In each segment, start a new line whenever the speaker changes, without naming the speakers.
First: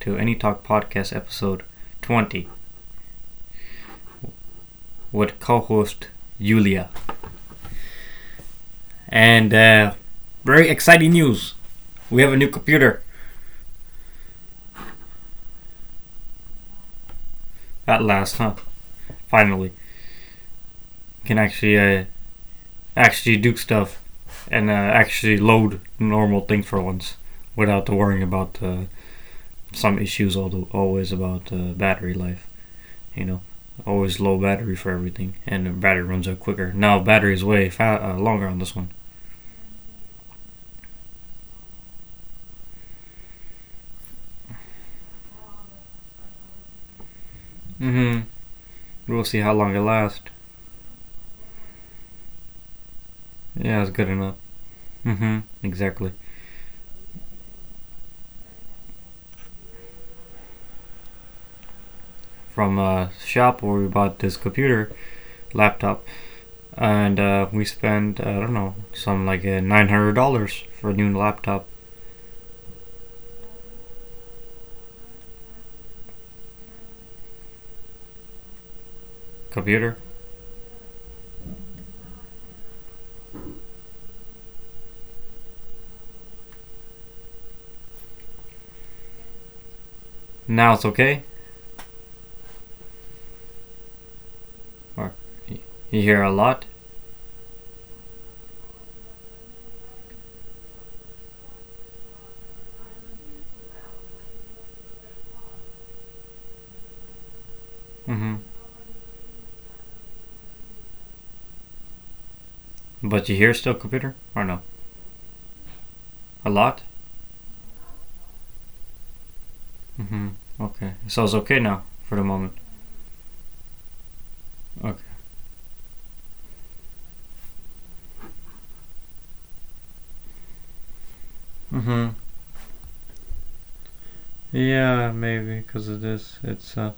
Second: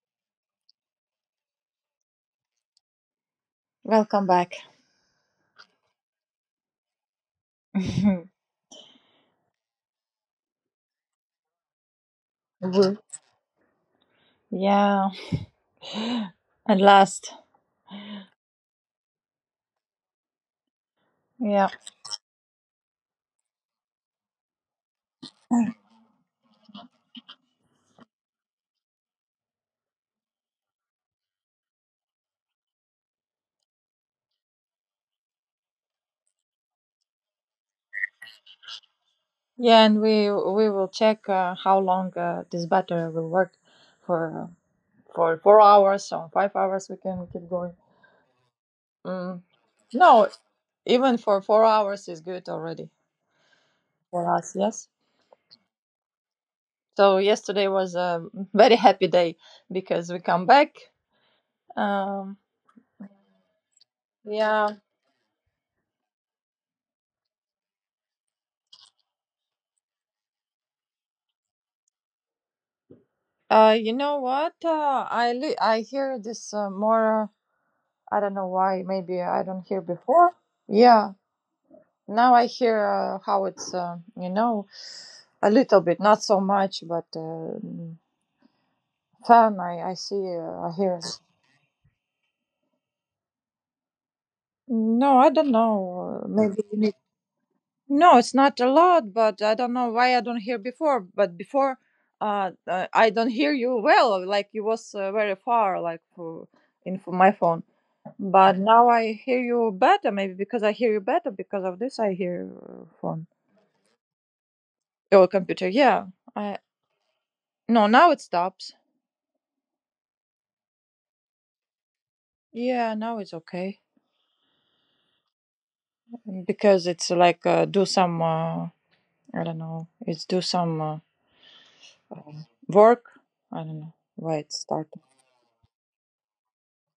to Any Talk Podcast episode 20
Welcome back.
with co host Yulia. And Very exciting news, we have a new
Woo.
computer
Yeah. At last.
at last, huh? Finally, we can
Yeah.
actually do stuff and actually load normal things for once without worrying about some issues, although always about battery life, you know. Always low battery for everything, and the battery runs out quicker. Now battery is way longer on this one.
Yeah, and we will check how long this battery will work for for 4 hours or 5 hours. We can keep going.
hmm We'll see
Mm.
how long it lasts.
No, even for 4 hours is good already
Yeah, that's good
for
enough.
us. Yes.
Mm-hmm. Exactly.
So yesterday was a very happy day because we come back. Um,
From a shop where we bought this
yeah.
computer laptop, and we spent I don't know some like $900 for a new laptop
You know what? I hear this more. I don't know why. Maybe I don't hear
computer.
before. Yeah, now I hear how it's, a little bit, not so much, but fan. I see.
Now
I
it's
hear
okay,
it.
or
No, I don't
you hear
know.
a
Maybe
lot.
you need. No, it's not a lot, but I don't know why I don't hear before. But before, I don't hear you well. Like you was very far, like for, in for my phone.
Mm-hmm.
But now I hear you better. Maybe because I hear you better because of this, I hear
But
phone.
you hear still computer or no?
Oh, computer. Yeah.
A
I
lot.
No. Now it stops.
Mm-hmm. Okay, so it's okay now for the moment.
Yeah. Now it's okay
Okay.
because it's like do some. I don't know. It's do some
Mm-hmm.
work. I don't know why it started.
Yeah, maybe because of this, it's.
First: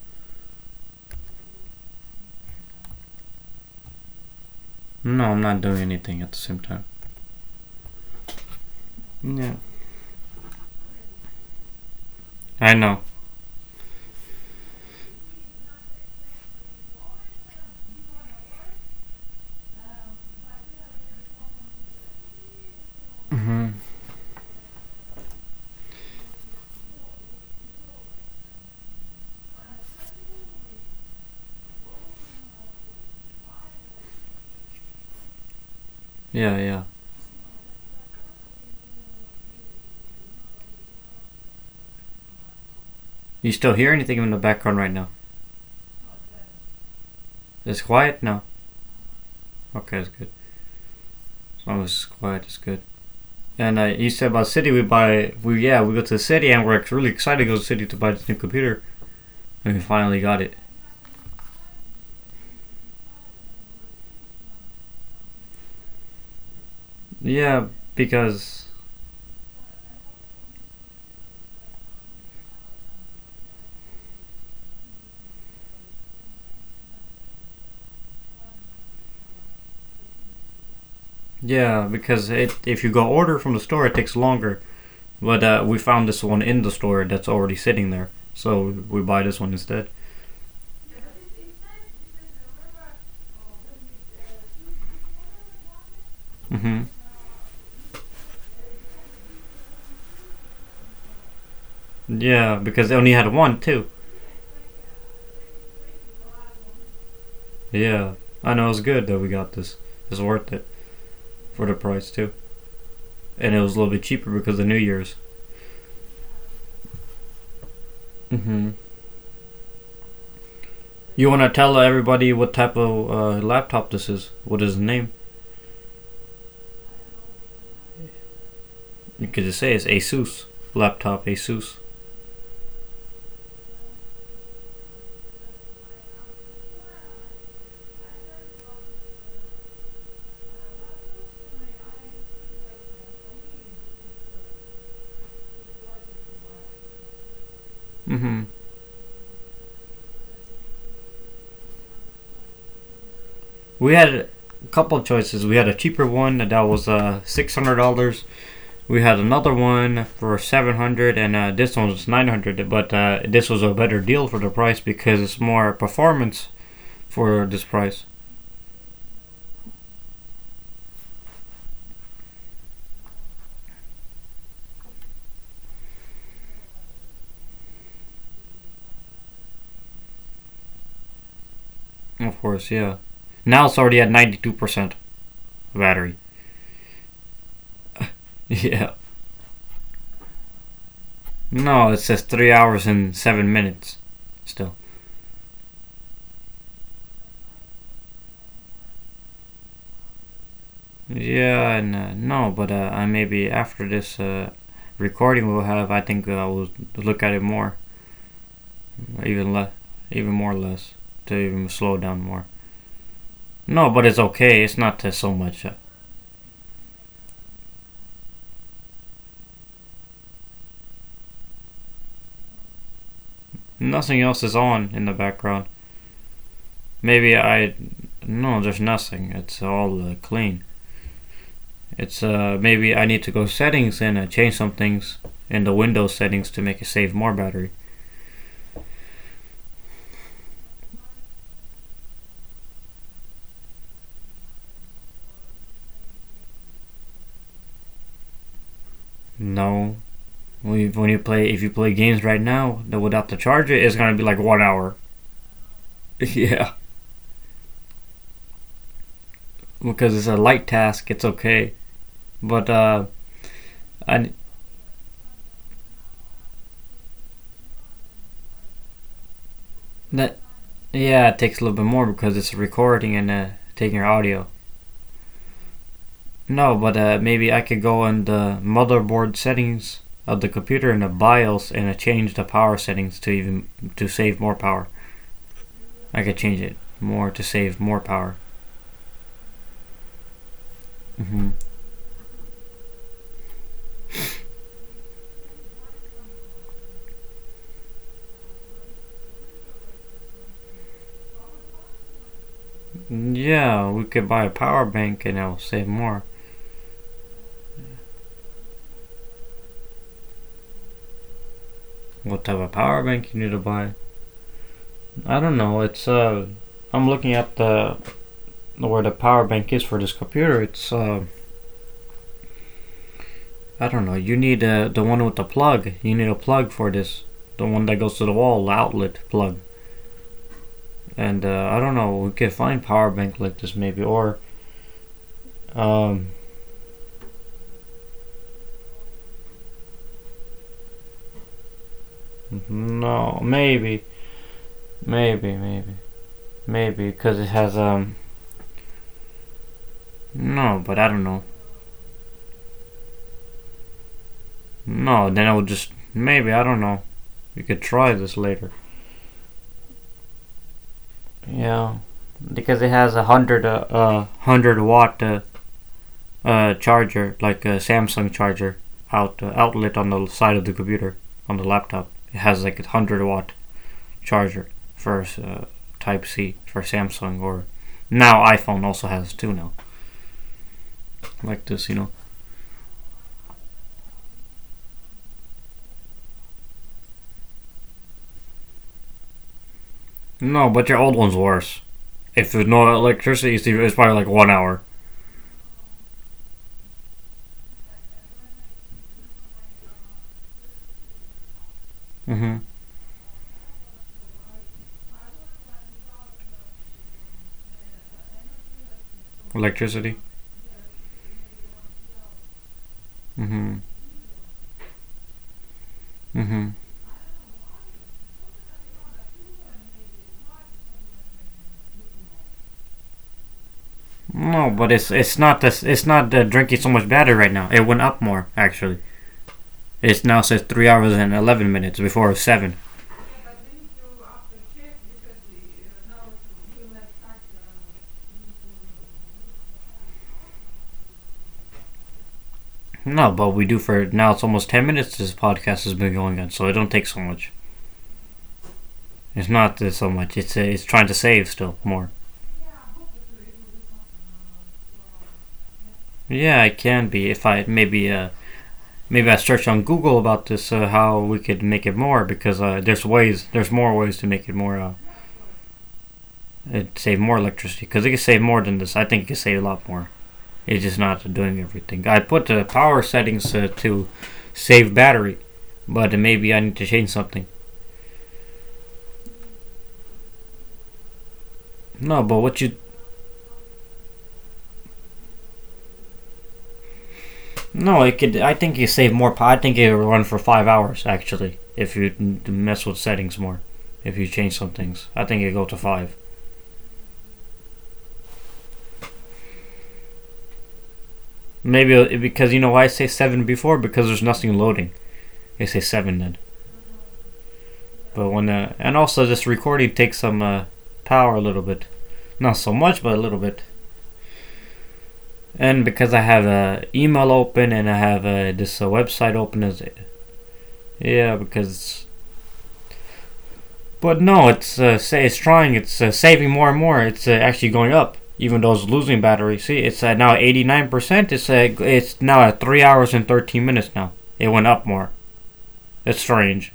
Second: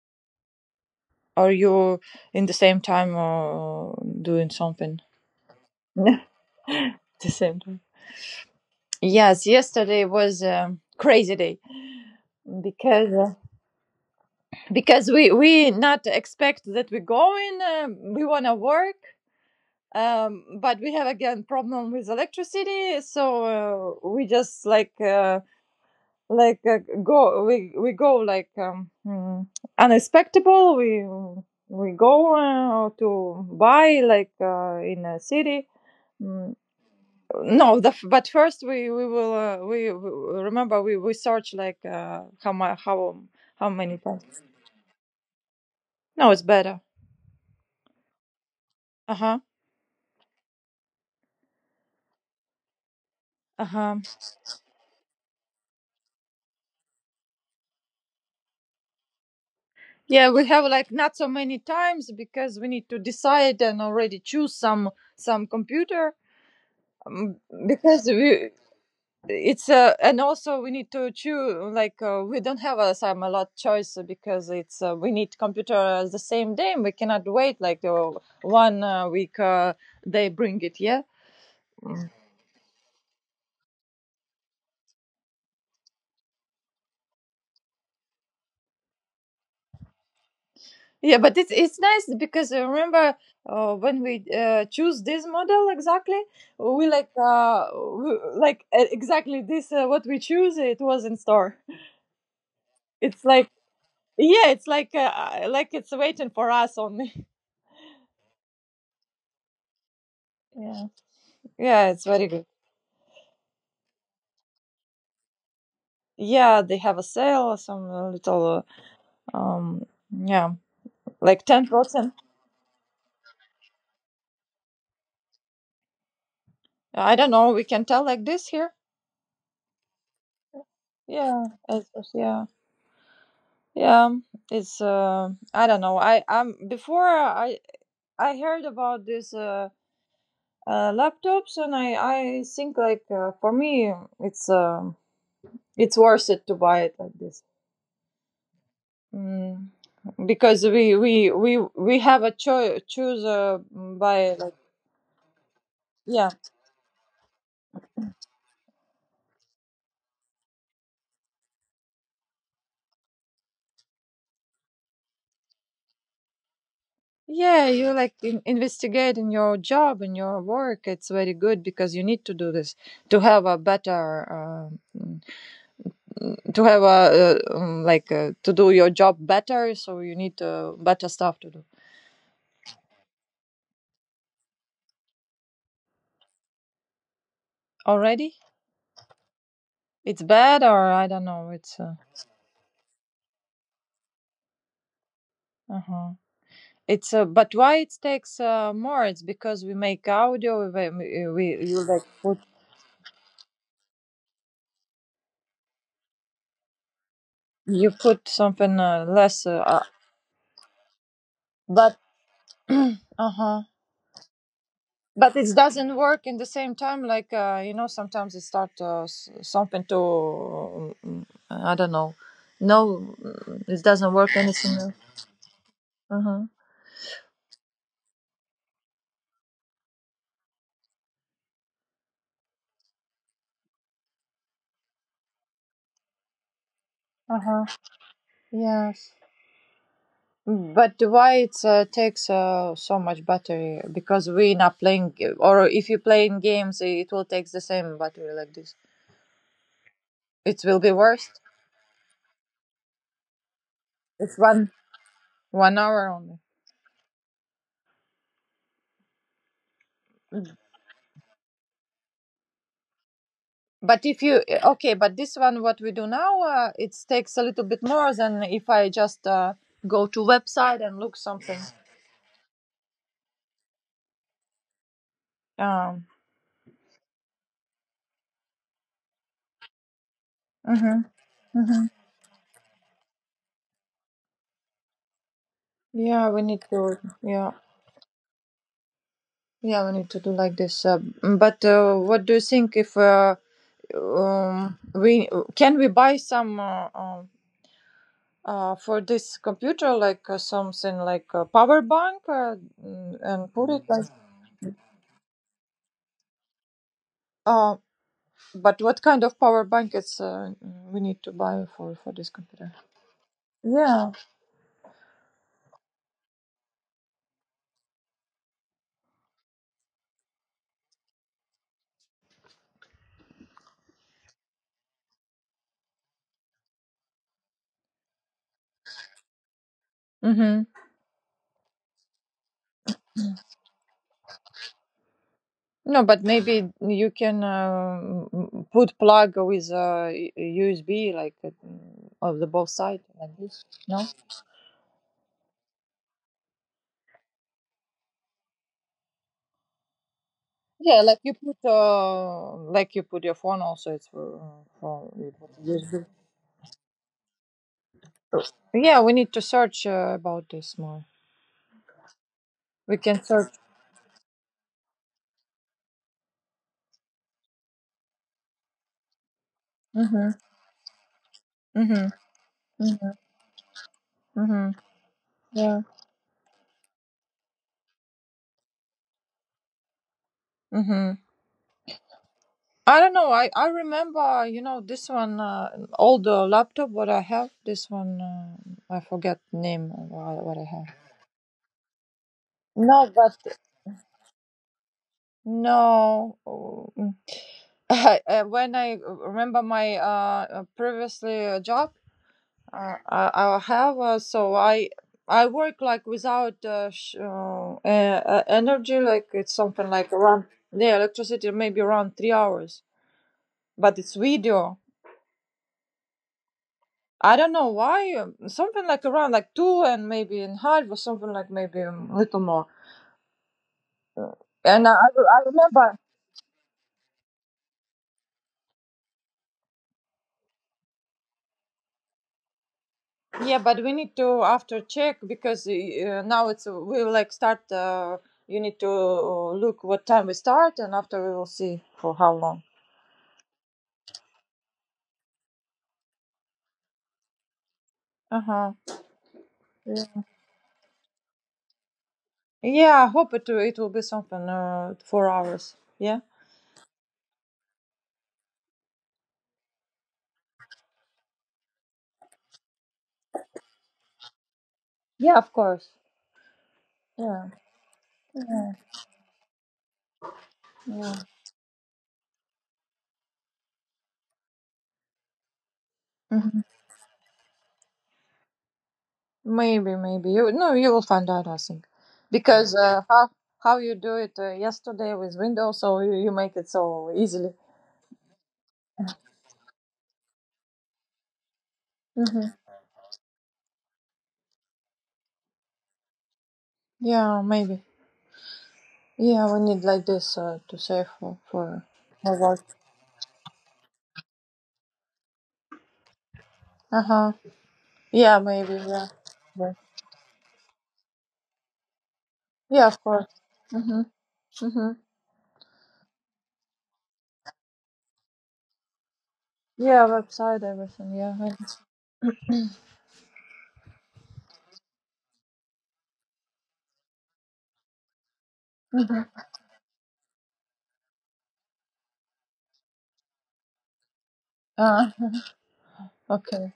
Are you in the same time doing something?
No, I'm not doing anything at the same time.
The same time. Yes.
Yeah.
Yesterday was a crazy day
I know.
because uh, because we not expect that we're going. We wanna work, but we have again problem with electricity,
Mm-hmm.
so we just like go we go like unexpected, we go to buy like in a city. Mm,
Yeah, yeah.
no, but first we will, we remember, we search like how
You
how
still hear
many
anything in the
times.
background right now?
No, it's better.
It's quiet now.
Uh-huh.
Okay, that's good. As long as it's quiet, it's good. And
Uh-huh.
You said about city, we buy we yeah, we go to the city and we're really excited to go to the city to buy this new computer. And we finally
Yeah,
got
we
it.
have like not so many times because we need to decide and already choose some computer, um,
Yeah,
because we
because
it's and also we need to choose like we don't have some a lot choice because it's we need computer the same day. We cannot wait like one week they bring it. Yeah.
yeah, because it if you go order from the store, it takes longer. But we found this one in the store that's already sitting there, so we buy this one instead.
Yeah, but it's nice because remember, when we choose this model exactly,
Hmm,
we like exactly this, what we choose. It was in store.
yeah, because they only
It's
had
like
one too.
yeah, it's like it's waiting for us only.
Yeah, I know it's good that we got this. It's worth it
Yeah,
for the
yeah, it's
price
very
too.
good.
And it was a little bit cheaper because of New Year's.
Yeah, they have a sale, some little,
Mm-hmm.
uh, um yeah,
You want
like
to
ten
tell
percent.
everybody what type of laptop this is? What is the name?
I don't know. We can tell like this here.
You could just say it's Asus laptop.
Yeah,
Asus.
yeah, yeah. It's I don't know. I before I heard about this laptops, and I think like for me it's um it's worth it to buy it like this.
Mm-hmm.
Mm, because we have a choose
We had a
by like.
couple of choices. We had a cheaper
Yeah,
one that was $600. We had another one for $700, and this one was $900. But this was a better deal for the price because it's more performance for this
yeah, you
price.
like investigate in your job, in your work. It's very good because you need to do this to have a better, uh, mm, to have a, to do your job better, so you need better stuff to do.
Of course, yeah. Now it's already at 92% battery.
Already.
Yeah.
It's bad or I don't know, it's,
No, it says 3 hours and 7 minutes. Still.
uh-huh. It's, but why it takes, more? It's because we make audio, we-
Yeah,
you,
and
like, put,
no, but I maybe after this recording we'll have. I think I will look at it more,
you put something, less,
even less, even more less, to even slow
but,
down more.
uh-huh.
No, but it's okay. It's not so
But it
much.
doesn't work in the same time, like, sometimes it start, something to, I don't know. No, it doesn't
Nothing
work
else is
anything
on
else.
in the background.
Uh-huh.
Maybe I. No, there's nothing. It's all clean. It's maybe I need to go settings and change some things in the Windows settings to make it save more
Uh-huh.
battery.
Yes. But why it takes so much battery? Because we're not playing, or if you play in games, it will take the same battery like this.
No,
It
When
will
you,
be
when you
worse.
play, if you play games right now that without the charger, it's gonna be
It's
like one
one
hour.
one hour only.
Yeah, because it's a light task, it's okay. But
But if
I
you okay, but this one what we do now, it takes a little bit more than if I just go to
that
website and look
yeah, it
something.
takes a little bit more because it's recording and taking your audio.
Um.
No, but maybe I could go in the motherboard settings of the computer in
Hmm.
the BIOS
Hmm.
and change the power settings to even to save more power. I
Yeah,
could
we
change
need
it
to.
more to
Yeah,
save more power.
yeah, we need to do like this. Uh,
Hmm,
but what do you think if? We can we buy some, for this computer like something like a power bank, and put it
yeah, we
like,
could buy a power bank and it'll save more.
uh, but what kind of power bank is we need to buy for this
What type of
computer?
power bank you need to buy.
Yeah.
I don't know. It's I'm looking at the where the power bank is for this computer. It's I don't know. You need the one with the plug. You need a plug for this. The one that goes to the wall, the outlet plug.
Mm-hmm.
And I don't know. We could find power bank like this maybe, or
No, but
um,
maybe you can, put plug with a USB like of the both side like
no,
this. No,
maybe, maybe, maybe, because it has no, but
yeah,
I don't know.
like you put your phone also. It's for
No,
you
then
put
I would just
USB.
maybe I don't know. We could try this
Uh,
later.
Yeah, we need to search about this more.
Yeah, because it
We
has a
can search.
hundred watt charger, like a Samsung charger outlet on the
Mm-hmm.
side of the computer on the
Mm-hmm.
laptop. It has like a
Mm-hmm.
hundred-watt charger
Mm-hmm.
for
Yeah.
Type C for Samsung or now iPhone also has two now
Mm-hmm.
like this.
I don't know. I remember, this one, old laptop, what I have. This one, I forget name of what I
No, but
have.
your old one's worse. If there's no
No, but
electricity, it's probably like one hour.
no. When I remember my previously job.
Mm-hmm.
I have so I work like without energy, like it's something like
Electricity.
around the electricity, maybe around 3 hours,
Mm-hmm.
but it's video.
Mm-hmm.
I don't know why, something like around like two and maybe in half, or something like maybe a little more.
No,
And
but
I, I
it's
I
not this.
remember.
It's not drinking so much batter right now. It went up more actually. It now says 3 hours and 11 minutes before seven.
Yeah, but we need to after check because now it's we will like start. You need to look what time we start, and after we will see for how long.
No, but we do for now. It's almost 10 minutes. This podcast has been going on, so it don't take so much.
Uh-huh.
It's not so much. It's trying to save still more.
Yeah, I hope it will be something 4 hours. Yeah,
Yeah, it can be if I maybe I search on Google about this how we could make it more because there's more ways to make it more
yeah, of course.
it save more
Yeah,
electricity because it can save more than this. I think it can save a lot more. It's just
yeah.
not doing everything. I put the power settings to save battery, but maybe I
Mhm.
need to change something.
Maybe you no, you will find out. I think
No, but what
because
you
how you do it yesterday with Windows, so you make it so easily.
no, it could. I think you save more. I think it will run for 5 hours actually if you
Hmm.
mess with settings more. If you change some things, I think it go to five.
Yeah, maybe. Yeah, we need like this to save
Maybe
for
because you
work.
know why I say seven before because there's nothing loading. They say seven then.
Uh huh.
But
Yeah,
when
maybe.
and
Yeah.
also this
Yeah,
recording takes some power a little bit, not so
yeah, of
much, but a little
course.
bit.
Mhm. Mhm.
And because I have a email open and I have this website open as
Yeah, website, everything. Yeah.
yeah, because but no it's say it's trying, it's saving more and more. It's actually going up even though it's losing battery. See, it's now 89%. It's it's now at 3 hours and 13 minutes now. It went up
Ah.
more. That's
Okay.
strange.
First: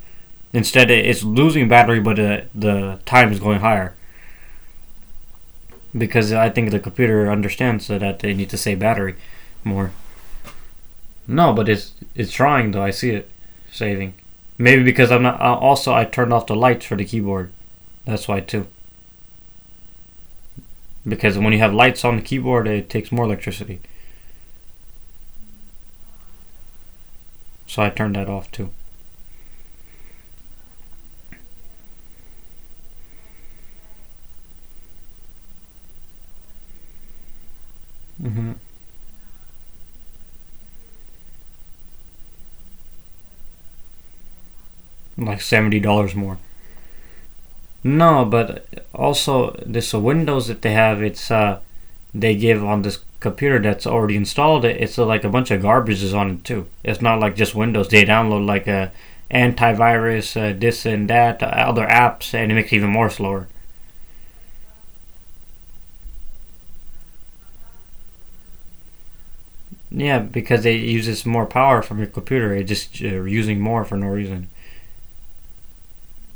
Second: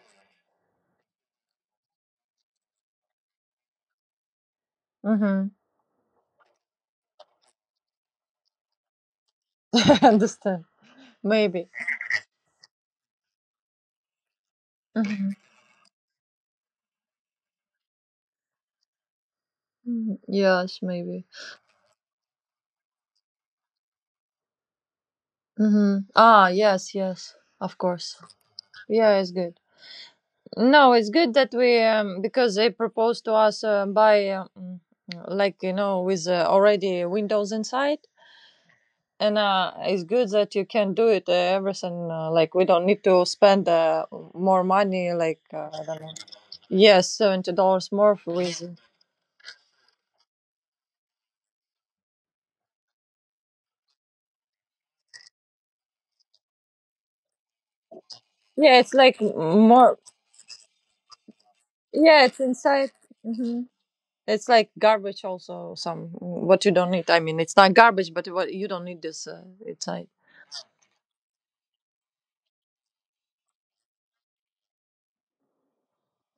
Instead it's losing battery, but the time is going higher
Mhm.
because I think the computer understands that they need to save battery more.
I understand.
No, but
Maybe.
it's trying though. I see it saving. Maybe because I'm
Mhm.
not. Also, I turned off the lights for the keyboard. That's why too.
Mm, yes, maybe.
Because when you have lights on the keyboard, it takes more electricity.
Hmm. Ah, yes, yes, of
So I turned
course.
that off too.
Yeah, it's good. No, it's good that we, because they proposed to us by, like with already Windows inside,
hmm
and it's good that you can do it everything like, we don't need to spend more money like
Like seventy
I don't know.
dollars more.
Yes, $70 more
No,
for with.
but also this Windows that they have, it's they give on this computer that's already installed it. It's like a bunch of garbage is on it too. It's not like just Windows. They download like
Yeah,
a
it's like more.
antivirus, this and that, other
Yeah,
apps,
it's
and it makes it even
inside.
more slower.
Mhm. It's like garbage also, some what you don't need. I mean, it's not garbage, but what you don't need this. It's like
Yeah, because it uses more power from your computer. It's just using more for no reason.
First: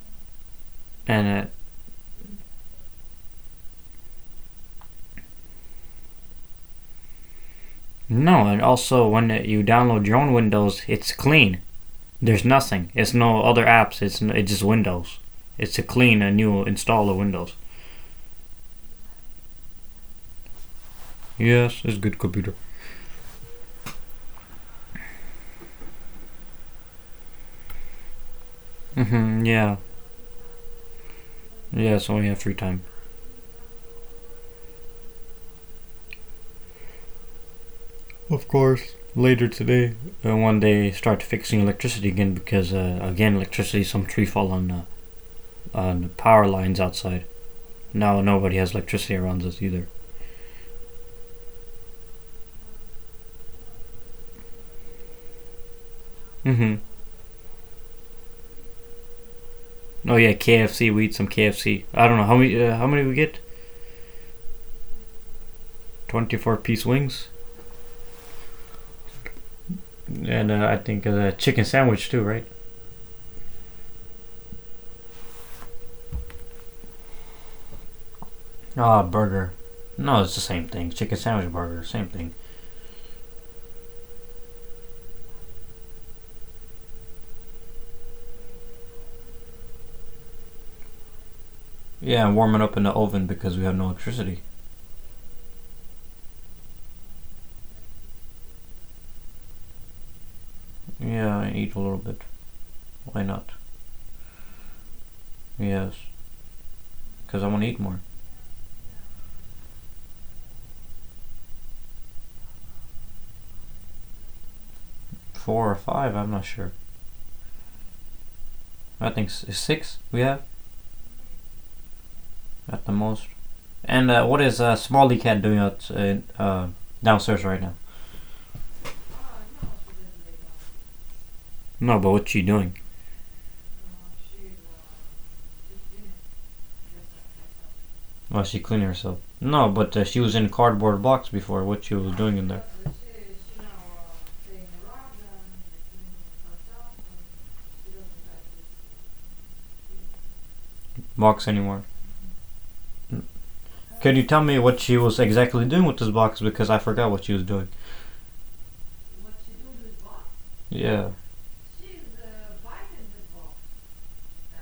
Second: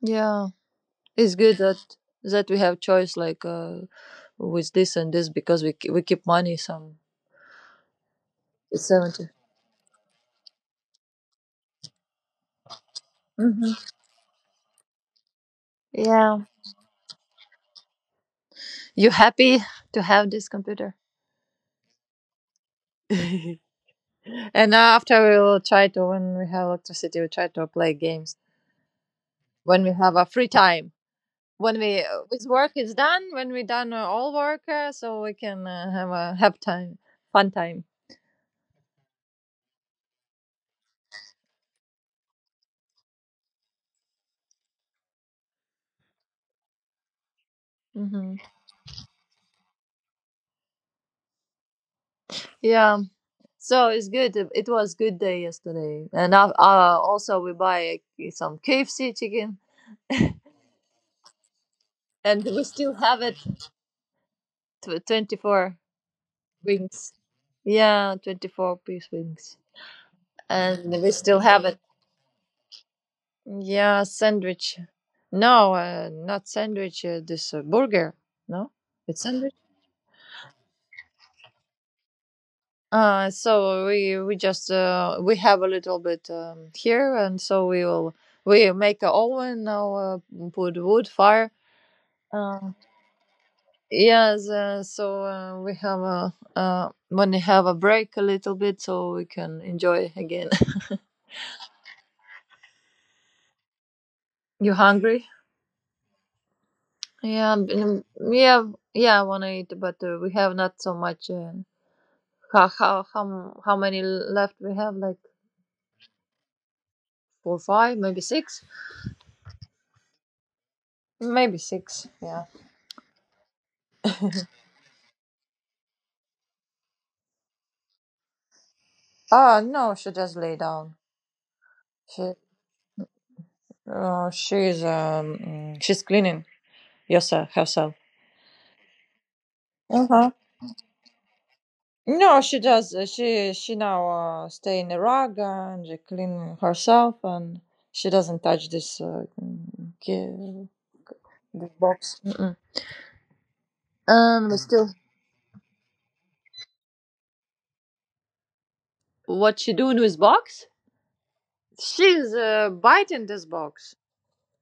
yeah,
And
it's good that we have choice like with this and this because we we keep money some.
No, and
It's
also
70.
when you download your own Windows, it's clean. There's nothing. It's no other
Mm-hmm.
apps. It's it's just Windows. It's a clean and
Yeah,
new install of Windows.
you happy to have this computer?
Yes, it's good computer.
And after we will try to, when we have electricity, we try to play games
Hmm, yeah,
when we have a free time. When we
yeah. It's we have
with
free
work
time.
is done, when we done all work, so we can have a have time, fun time.
And one day start fixing electricity again, because again electricity, some tree fall on the power lines outside. Now
Hmm.
nobody has electricity around us either.
Yeah, so it's good, it was good day yesterday. And
Hmm,
also we buy some KFC chicken,
oh yeah, KFC. We eat some KFC. I don't know how
and
many.
we
How
still
many we
have
get?
it. Tw 24
24 piece
wings.
wings,
Yeah, 24-piece wings,
and I
and
think
we
a
still have
chicken
it.
sandwich too, right?
Yeah, sandwich. No, not sandwich, this, burger. No,
Ah, oh,
it's
burger.
sandwich.
No, it's the same thing. Chicken sandwich burger, same thing.
So we just we have a little bit here, and so we will, we make a oven now, put wood fire.
Yeah, and warm it
Uh,
up in the oven because we have no electricity.
yes, so we have a, when we have a break a little bit, so we can enjoy again.
Yeah, I eat a little bit. Why not?
You hungry?
Yes, because I
Yeah,
want to eat more.
yeah, yeah. I wanna eat, but we have not so much. How how many left we have? Like
Four or five, I'm not sure.
four, five, maybe six,
I think six we have
maybe six. Yeah.
at the most. And what is Smalley Cat doing out downstairs right now?
Ah, no, she just lay down.
No, but what's
She,
she doing?
she's cleaning yourself, herself.
Oh, she cleaned herself. No, but
Uh
she
huh.
was in cardboard box before. What she was
No,
doing in
she
there?
does. She now stay in Iraq and she clean herself, and she doesn't touch ki-
Box
this
anymore?
box. Mm-mm.
Can you tell
But
me what
still,
she was exactly doing with this box? Because I forgot what she was doing.
what she doing with box?
Yeah,
She's biting this box.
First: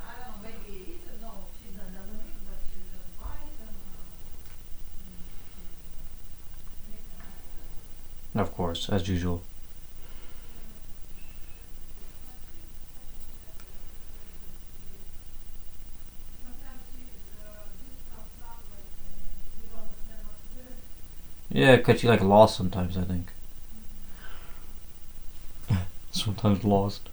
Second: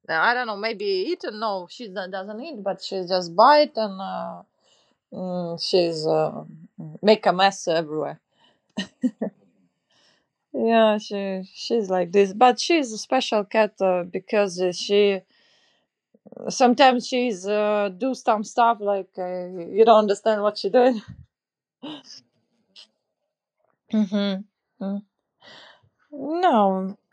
Now, I don't know, maybe eat? No, she doesn't eat, but she just bite and, she's, make a mess everywhere.
of course, as usual.
Yeah, she's like this, but she's a special cat because she sometimes she's do some stuff like you don't understand what she did.
Yeah, 'cause she like lost sometimes. I think
Mm-hmm. Mm.
sometimes
No,
lost.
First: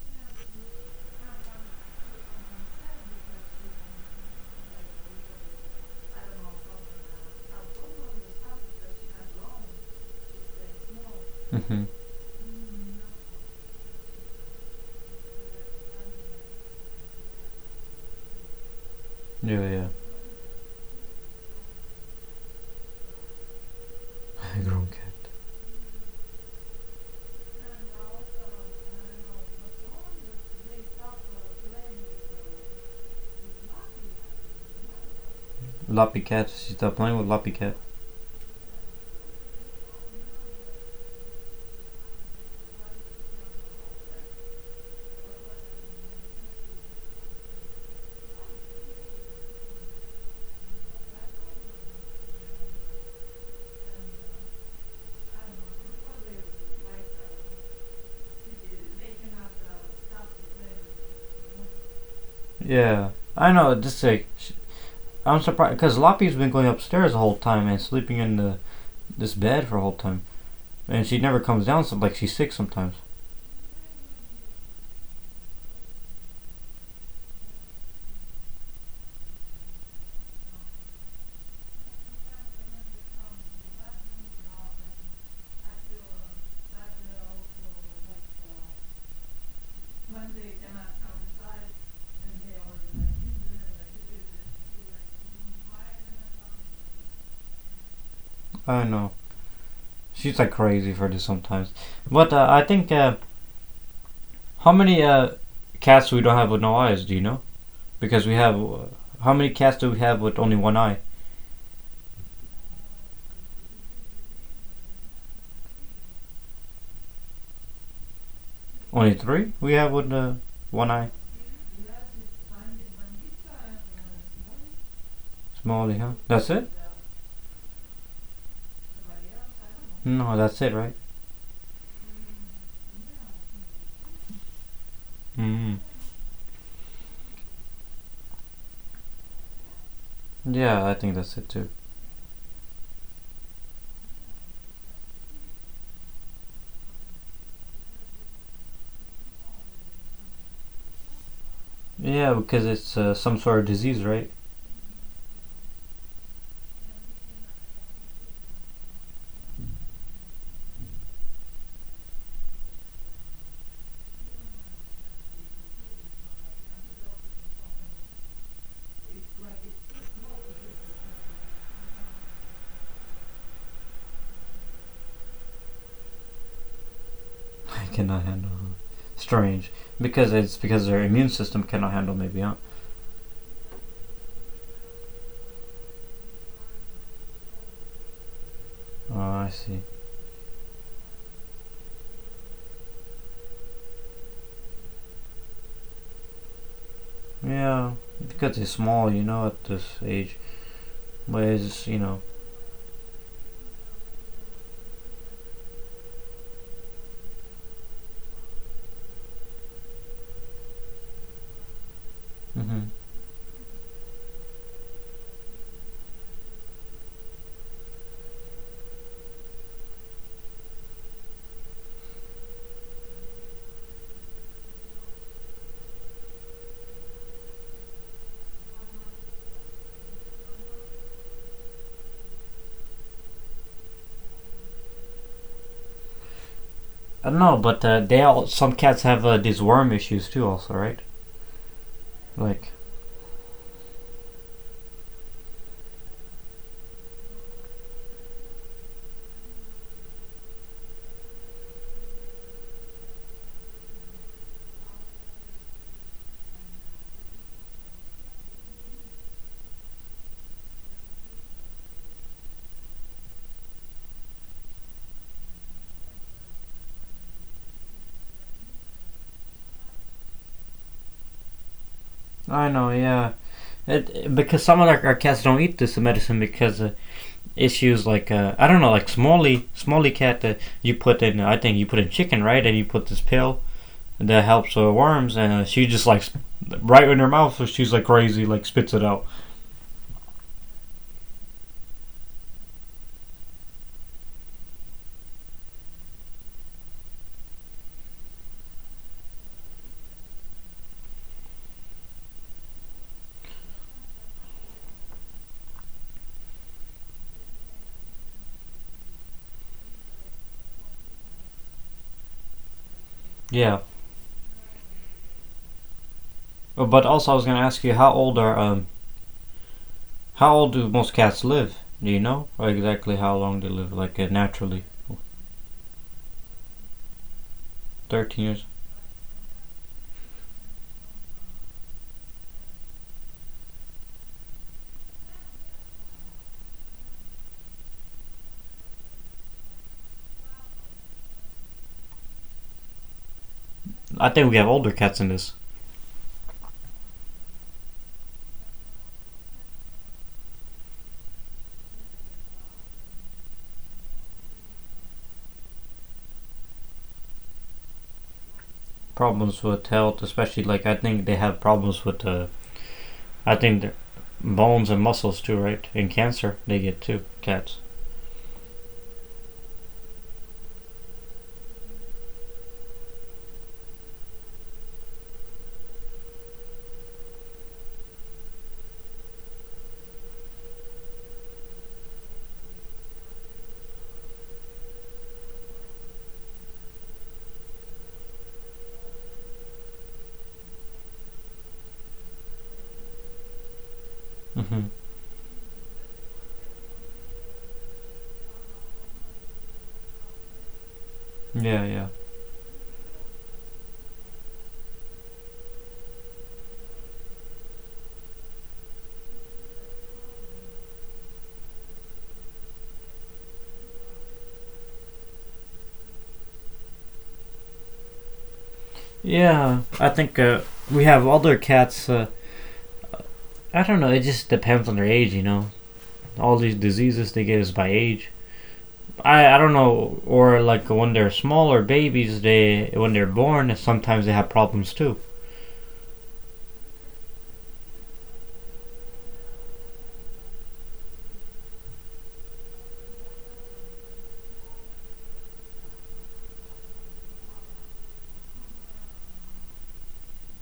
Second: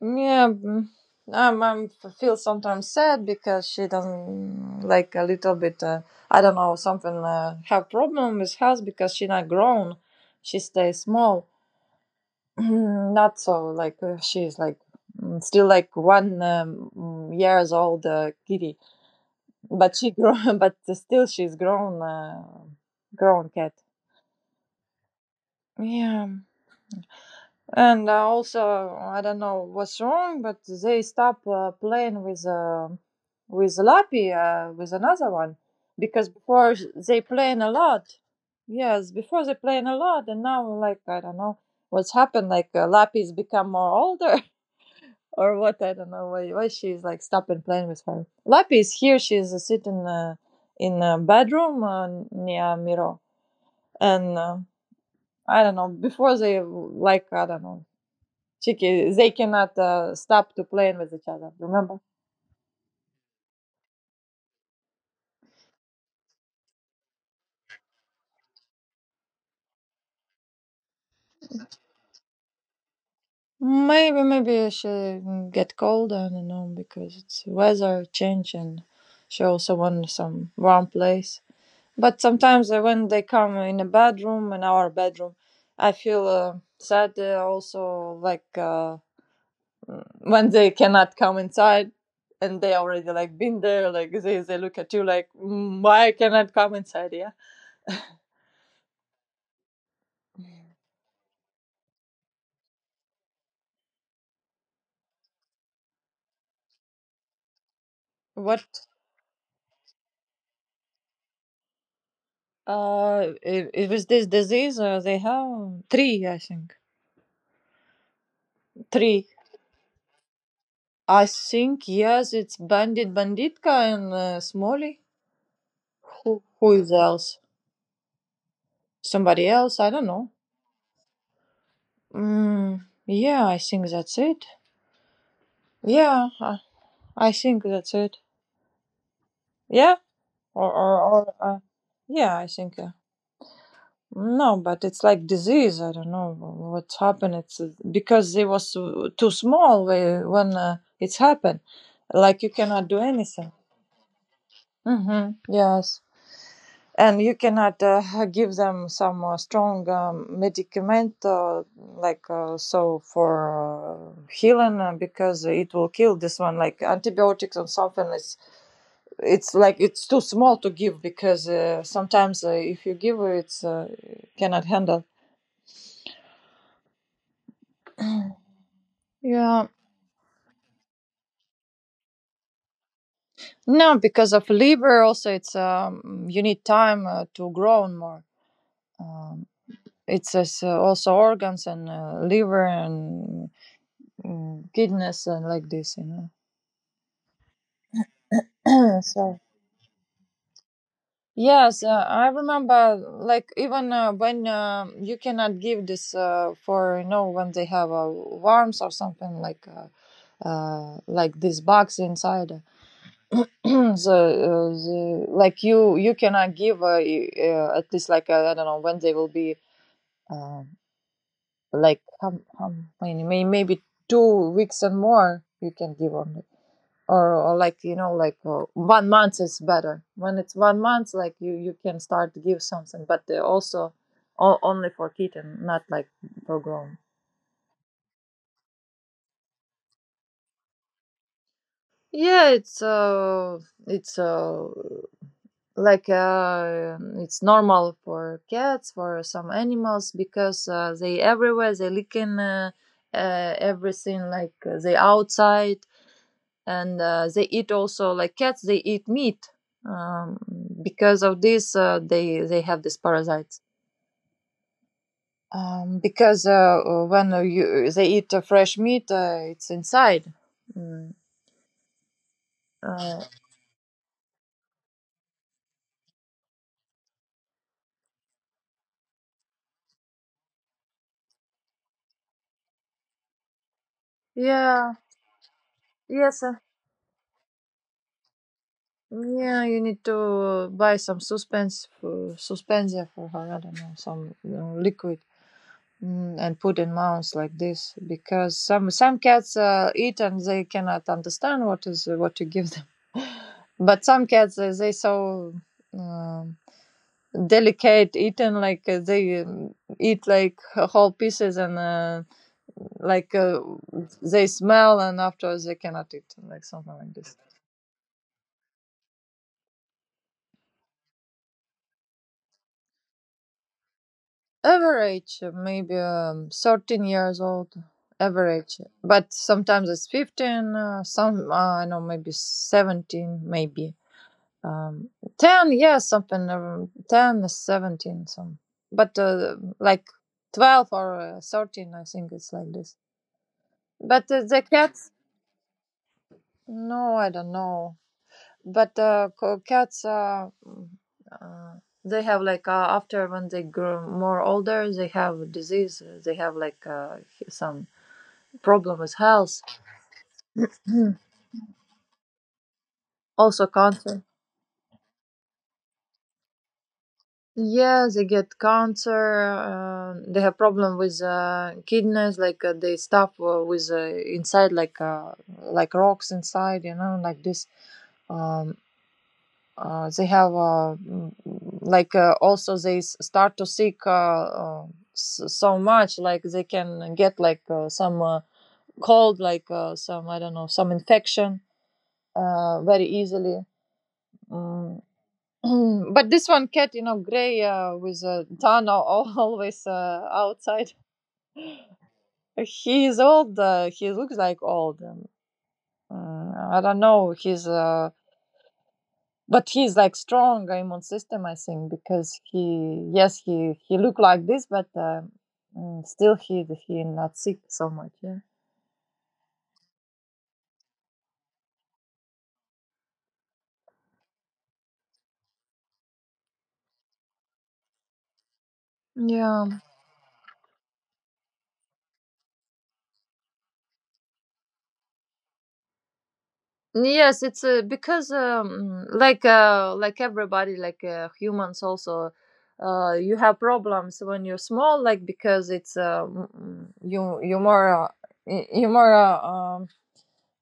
yeah, I'm feel sometimes sad because she doesn't like a little bit. I don't know, something have problem with health because she not grown. She stays small.
Mhm.
Mm, not so. Like she's like still like one years old kitty,
Yeah, yeah.
but she grown, but still she's grown, grown cat.
Grown cat.
Yeah, and also I don't know what's wrong, but they stop playing with Lappy, with another one,
Loppy
because
cat. She
before
stopped playing
they
with Loppy
playing a
cat.
lot. Yes, before they playing a lot, and now like I don't know what's happened. Like Lappy's become more older, or what I don't know why she's like stopping playing with her. Lappy is here. She's sitting in a bedroom near Miro, and I don't know. Before they like I don't know. She they cannot stop to playing with each other. Remember?
Yeah, I know. Just like sh I'm surprised because Loppy's been going upstairs the whole time and sleeping in the this bed for the whole time, and she never comes down. So like she's sick sometimes.
Maybe she get cold. I don't know because it's weather change and she also want some warm place. But sometimes when they come in a bedroom, in our bedroom, I feel sad. Also, like when they cannot come inside, and they already like been there. Like they look at you like, "Mm, why I cannot come inside?" Yeah.
I know. She's like crazy for this sometimes. But I think how many cats we don't have with no eyes? Do you know? Because we have
What?
how many cats do we have with only one eye?
It was this disease. They have three, I think.
Only
Three.
three. We have with one eye.
I think yes. It's Bandit Banditka and Smoley.
Smalley, huh?
Who
That's it?
who is else? Somebody else? I don't know.
No, that's it, right?
Mm, yeah, I think that's it.
Mm.
Yeah, I think that's it. Yeah, or
Yeah, I
or,
think
or
that's it
uh,
too.
yeah, I think no, but it's like disease. I don't know what's happened. It's because it was too small when it's happened.
Yeah,
Like you
because
cannot
it's
do
some
anything.
sort of disease, right?
Mm-hmm. Yes. And you cannot give them some strong medicament, like so for healing, because it will kill this one like antibiotics or something. It's like it's too small to give because sometimes, if you give it, it's cannot handle.
I cannot handle.
Yeah,
Strange, because it's because their immune system cannot handle maybe, huh?
no, because of liver also, it's, you need time to grow more,
Oh,
um,
I see.
it's as, also organs and liver and kidneys and like this, you know.
Yeah, because they're small,
Sorry.
at this age. But
Yes,
it's you know
I remember. Like even when you cannot give this for you know when they have worms or something, like this box inside.
hmm
the, uh, the like you cannot give at least like, I don't know, when they will be uh, like how many, maybe 2 weeks and more you can give only. Or like, you know, like one month is better. When it's one month, like you can start to give something, but they also only for kitten, not like for grown.
I don't know, but they all some cats have these worm issues too, also, right?
Yeah,
Like
it's like it's normal for cats, for some animals, because they everywhere, they lick in, everything, like they outside, and they eat also. Like cats, they eat meat, um, because of this they have these parasites, because when you they eat fresh meat, it's inside. Mm,
I know,
uh,
yeah. It, because some of our cats don't eat this medicine because issues like I don't know, like Smalley, Smalley cat that you put in, I think you put in chicken, right? And you put this pill that helps
yeah,
worms, and she just like
yes,
right in her mouth, so she's like crazy, like spits it out.
yeah, you need to buy some suspensia for her. I don't know, some, you know, liquid. Mm, and put in mouths like this, because some cats eat and they cannot understand what is what you give them. But some cats, they so um delicate eating, like they, eat like whole pieces, and like
Yeah.
they smell and after they cannot eat like something
But
like
also I
this.
was gonna ask you, how old do most cats live? Do you know or exactly how long they live, like naturally?
Average, maybe, 13 years old,
13 years.
average. But sometimes it's 15, some, I know, maybe 17, maybe. Um, 10, yeah, something, 10, 17, some. But like 12 or 13, I think it's like this. But
I think we
the
have older
cats,
cats in this.
no, I don't know. But cats, uh, they have like, after when they grow more older, they have disease. They have like, some problem with health.
Problems with health, especially like I
Mm.
think they have problems with I
Also
think their
cancer.
bones and muscles too, right? And cancer they get too. Cats.
Yeah, they get cancer. They have problem with kidneys, like, they stop, with, inside, like, like rocks inside, you know, like this. Um, they have, like, also they start to seek, uh, so much, like they can get like, some, cold, like, some, I don't know, some infection, very easily.
Mm-hmm.
Mm. But this one cat, you know, gray with a tan, always outside,
Yeah, yeah,
he is old, he looks like old, I don't know, he's, but he's like strong immune system, I think, because he, yes, he look like this, but, still he not sick so much. Yeah
yeah. I think we have older cats. I don't know. It just depends on their age, you know. All these diseases they get is by age. I
yeah,
don't know. Or like when they're smaller babies, they when they're born, sometimes they have problems too.
yes, it's, because, like, like everybody, like humans also, you have problems when you're small, like, because it's, you, you more, you more,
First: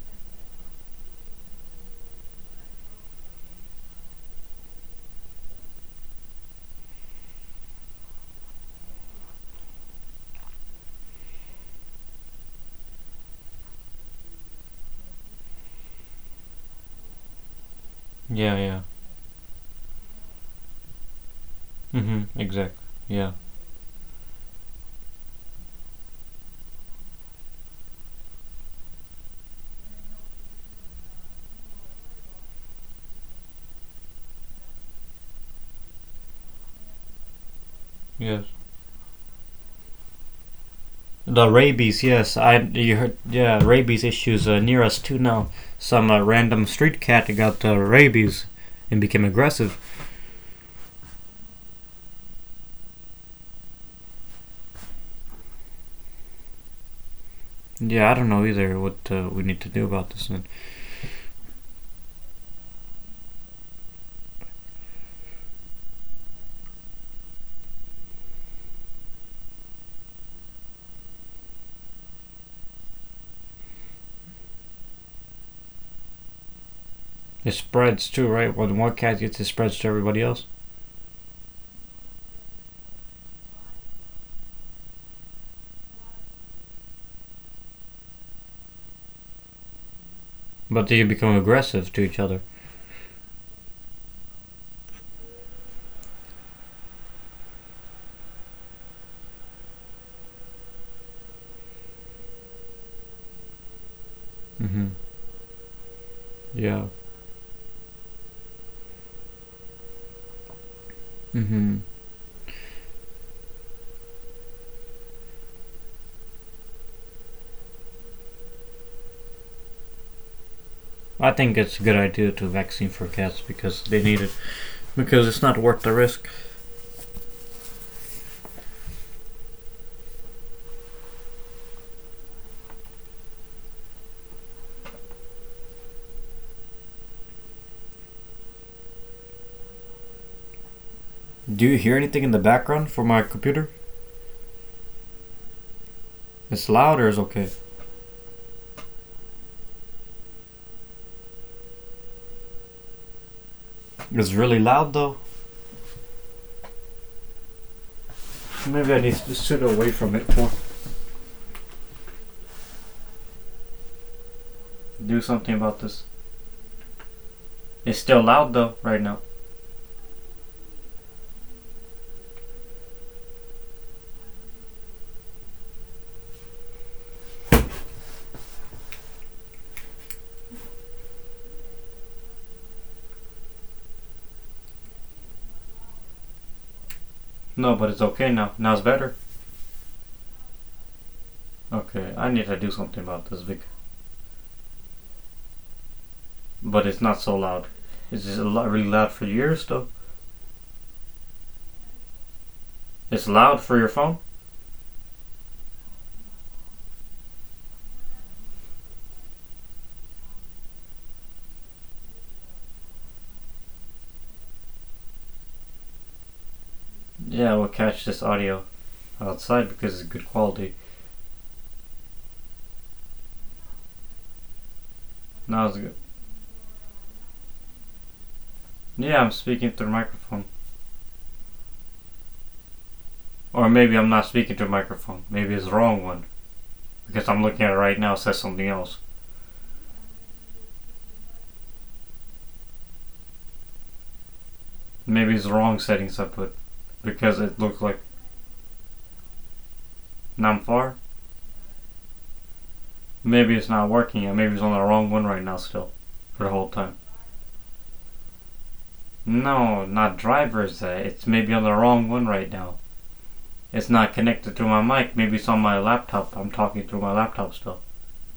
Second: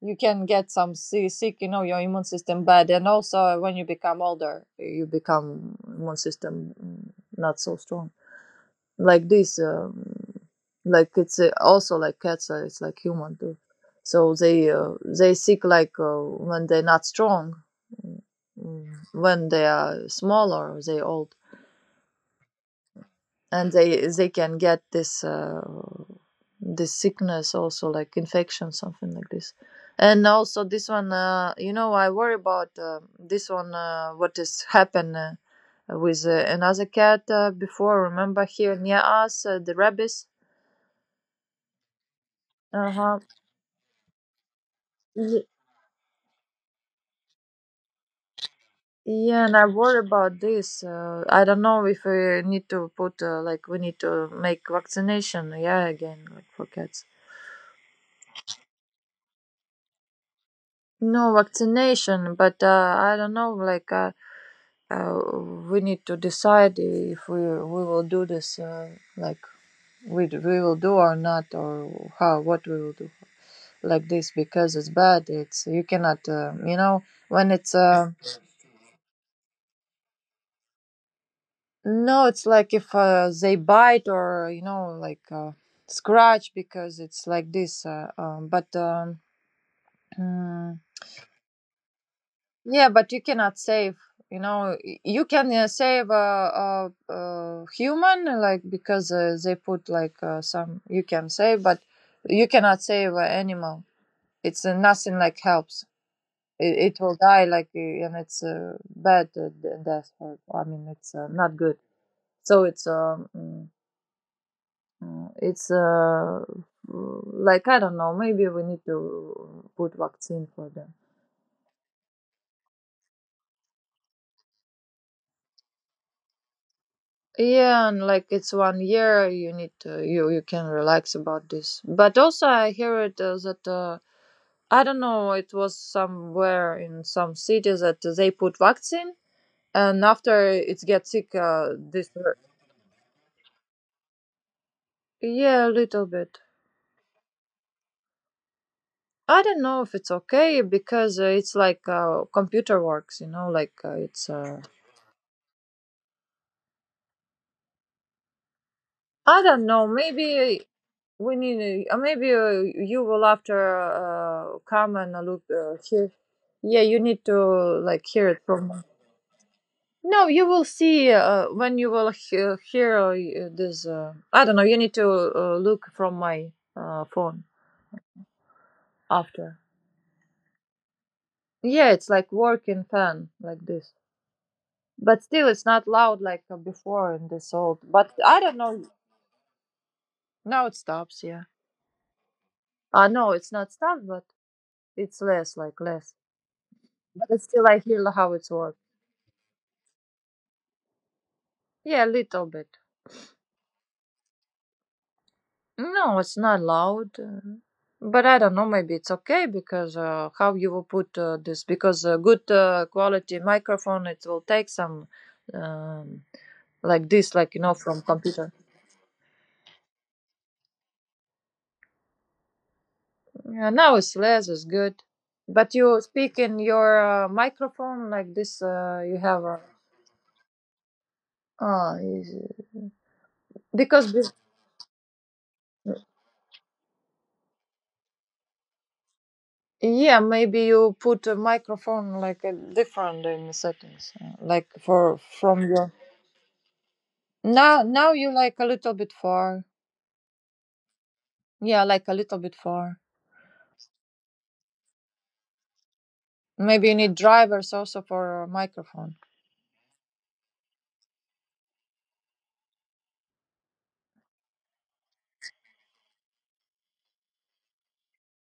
you can get some sick, you know, your immune system bad. And also when you become older, you become immune system, not so strong like this, like it's, also like cats, it's like human too, so they, they sick, like, when they're not strong. Mm,
Yeah, yeah.
mm, when they are smaller, they old,
Mm-hmm. Exactly. Yeah.
and they can get this, this sickness also, like infection, something like this. And also this one, you know, I worry about this one, what has happened, with another cat, before, remember,
Yes.
here near us, the rabbits.
The rabies, yes,
Uh-huh.
yeah, rabies issues near us too now. Some random street cat got rabies and became
Yeah, and I
aggressive.
worry about this, I don't know if we need to put, like we need to make vaccination, yeah, again, like for cats.
Yeah, I don't know either what we need to do about this. And
No vaccination, but, I don't know, like, uh, we need to decide if we we will do this, like we will do or not, or how, what we will do, like this, because it's bad. It's, you cannot, you know, when
it
it's,
spreads too, right? When one cat gets it spreads to everybody else,
no, it's like if, they bite or you know, like, scratch, because it's like this, mm,
but they become aggressive to each other.
yeah, but you cannot save. You know, you can, save a human, like, because they put, like, some. You can save, but you cannot save an animal. It's,
Hmm
nothing like helps. It,
Yeah.
it will die, like, and it's, bad, death. Or, I mean, it's, not good.
hmm
So it's, it's, like I don't know. Maybe we need to put vaccine for them.
I think it's a good idea to vaccine for cats because they need it because it's not worth the risk.
Yeah, and like it's one year, you need to, you can relax about this. But also, I hear it, that, I don't know, it was somewhere in some cities that they put vaccine, and after it gets sick,
Do you hear
this
anything in
hurt.
the background for my computer?
Yeah, a little bit.
It's loud or it's okay?
I don't know if it's okay because, it's like, computer works, you know, like, it's
It's really loud though. Maybe I need to
I don't
sit
know.
away from it more.
Maybe we need. Maybe, you will after, come and
Do
look,
something about this.
here. Yeah, you need to
It's
like
still
hear it
loud though,
from.
right now.
No, you will see, when you will hear, this. I don't know. You need to, look from my, phone, after. Yeah, it's like working fan, like this, but still it's not loud like, before, in this old.
No, but it's
But
okay
I don't
now. Now
know.
it's better.
Now it stops. Yeah.
Okay, I need to do something
No,
about this,
it's
Vic.
not stopped, but it's less, like less.
But it's not so
But still,
loud.
I hear
It's
how
just
it
a lot,
works.
really loud for yours though.
Yeah, a little bit.
It's loud for your phone?
No, it's not loud, but I don't know. Maybe it's okay because, how you will put, this? Because a good, quality microphone, it will take some, um, like this, like,
Yeah,
you
we'll
know, from
catch this
computer.
audio outside because it's good quality.
Yeah, now it's less. It's good.
Now
But
it's
you
good.
speak in your, microphone, like this. You
Yeah, I'm
have.
speaking through the microphone.
Ah, is-
Or maybe I'm not
because.
speaking to the microphone. Maybe it's the wrong one. Because I'm looking at it right now, it says something else.
Yeah, maybe you put a microphone, like a different in the settings, like, for
Maybe it's the
from
wrong
your.
settings I put. Because it
Now,
looks like
now you like a little bit far.
now I'm far.
Yeah, like a little bit far.
Maybe it's not working yet. Maybe it's on the wrong one right now still. For the whole
Maybe you
time.
need drivers also for a microphone.
No, not driver's ed. It's maybe on the wrong one right now. It's not connected to my mic. Maybe it's on my laptop. I'm talking through my laptop still.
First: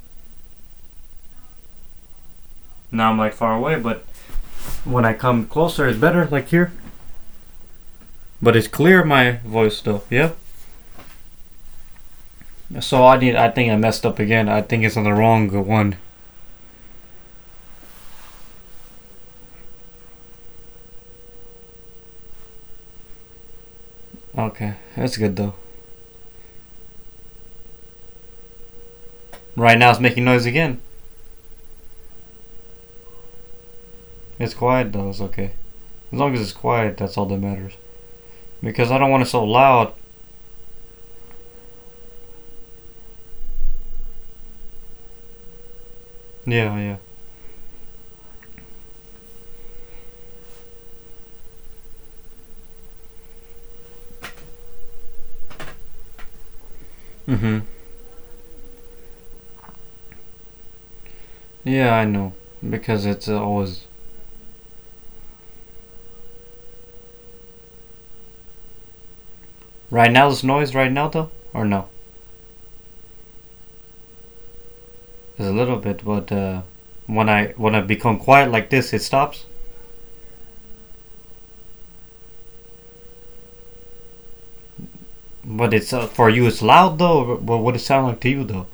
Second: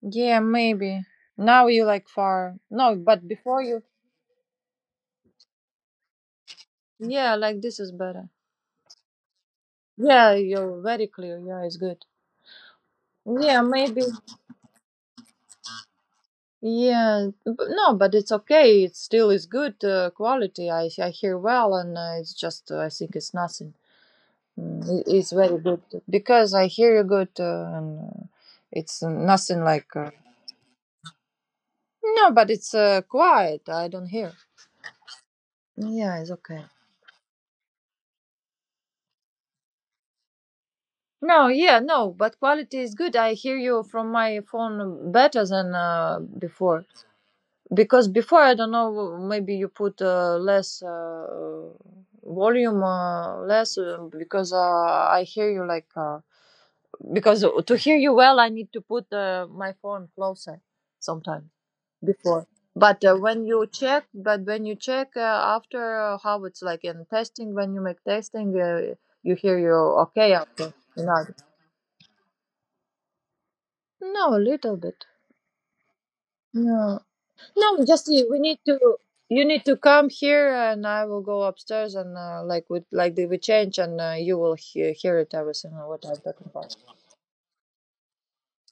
Yeah, maybe. Now you like far. No,
Now I'm
but
like far
before
away,
you.
but when I come closer, it's better, like here.
Yeah, like this is better.
But it's clear my voice still.
Yeah,
Yeah.
you're very clear. Yeah, it's good.
So I need. I
Yeah,
think I
maybe.
messed up again. I think it's on the wrong one.
Yeah, no, but it's okay. It still is good, quality. I hear well, and, it's just, I think it's nothing.
Okay,
Mm,
that's
it's
good though.
very good, because I hear you good, and, it's nothing
Right
like,
now it's making noise again.
no, but it's, quiet. I don't hear.
It's quiet though. It's okay.
Yeah,
As
it's
long as it's
okay.
quiet, that's all that matters. Because I don't want it so loud.
No, yeah, no, but quality is good. I hear you from my phone better than,
Yeah,
before,
yeah.
because before I don't know. Maybe you put, less, volume, less, because, I hear you like, because
Mm-hmm.
to hear you well, I need to put, my phone closer sometimes.
Yeah, I know.
Before, but,
Because it's
when you
always
check, but when you check, after, how it's like in testing, when you make testing, you hear you,
right now.
okay,
It's
after,
noise right
you
now,
know.
though, or no?
No, a little bit.
It's a little bit, but
No,
when I
no, just
become
you, we
quiet
need
like
to,
this, it stops.
you need to come here and I will go upstairs, and, like with, like they will change, and, you will hear, hear it
But
everything,
it's
what I'm
for
talking
you. It's
about.
loud though. But what does it sound like to you though?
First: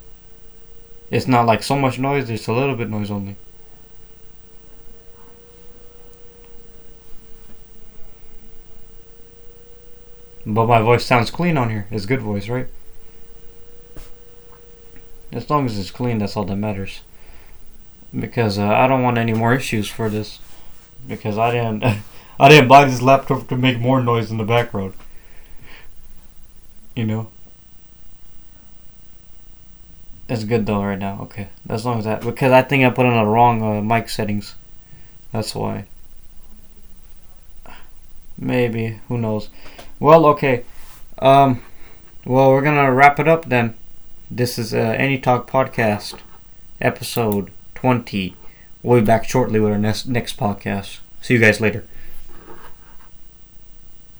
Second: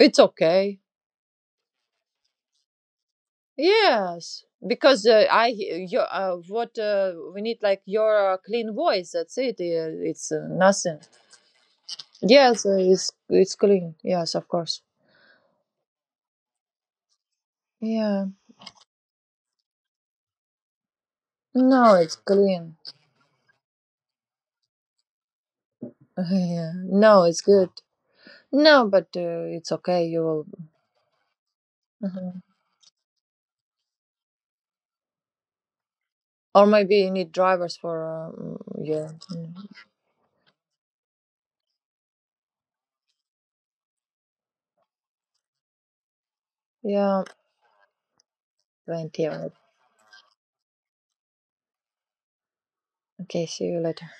It's okay,
It's not like so much noise. It's a little bit noise only.
yes, because, I your, what, we need, like your, clean voice, that's it, it's,
But my
nothing.
voice sounds clean on here. It's good voice,
Yes,
right?
it's clean. Yes, of course.
As long as it's clean, that's all that matters.
Yeah.
Because I don't want any more issues for this. Because I didn't
No, it's
I didn't
clean.
buy this laptop to make more noise in the background.
Yeah.
You
No,
know.
it's good. No, but, it's okay. You
It's
will.
good though right now. Okay, as long as that
Mhm.
because I think I put on the wrong mic settings. That's why.
Or maybe you need drivers for,
Maybe
your.
who knows? Well, okay. Um. Well, we're gonna wrap it up then. This is Any Talk podcast
Yeah,
episode 20. We'll be
20.
back
Right.
shortly with our next podcast. See you guys later.
Okay. See you later.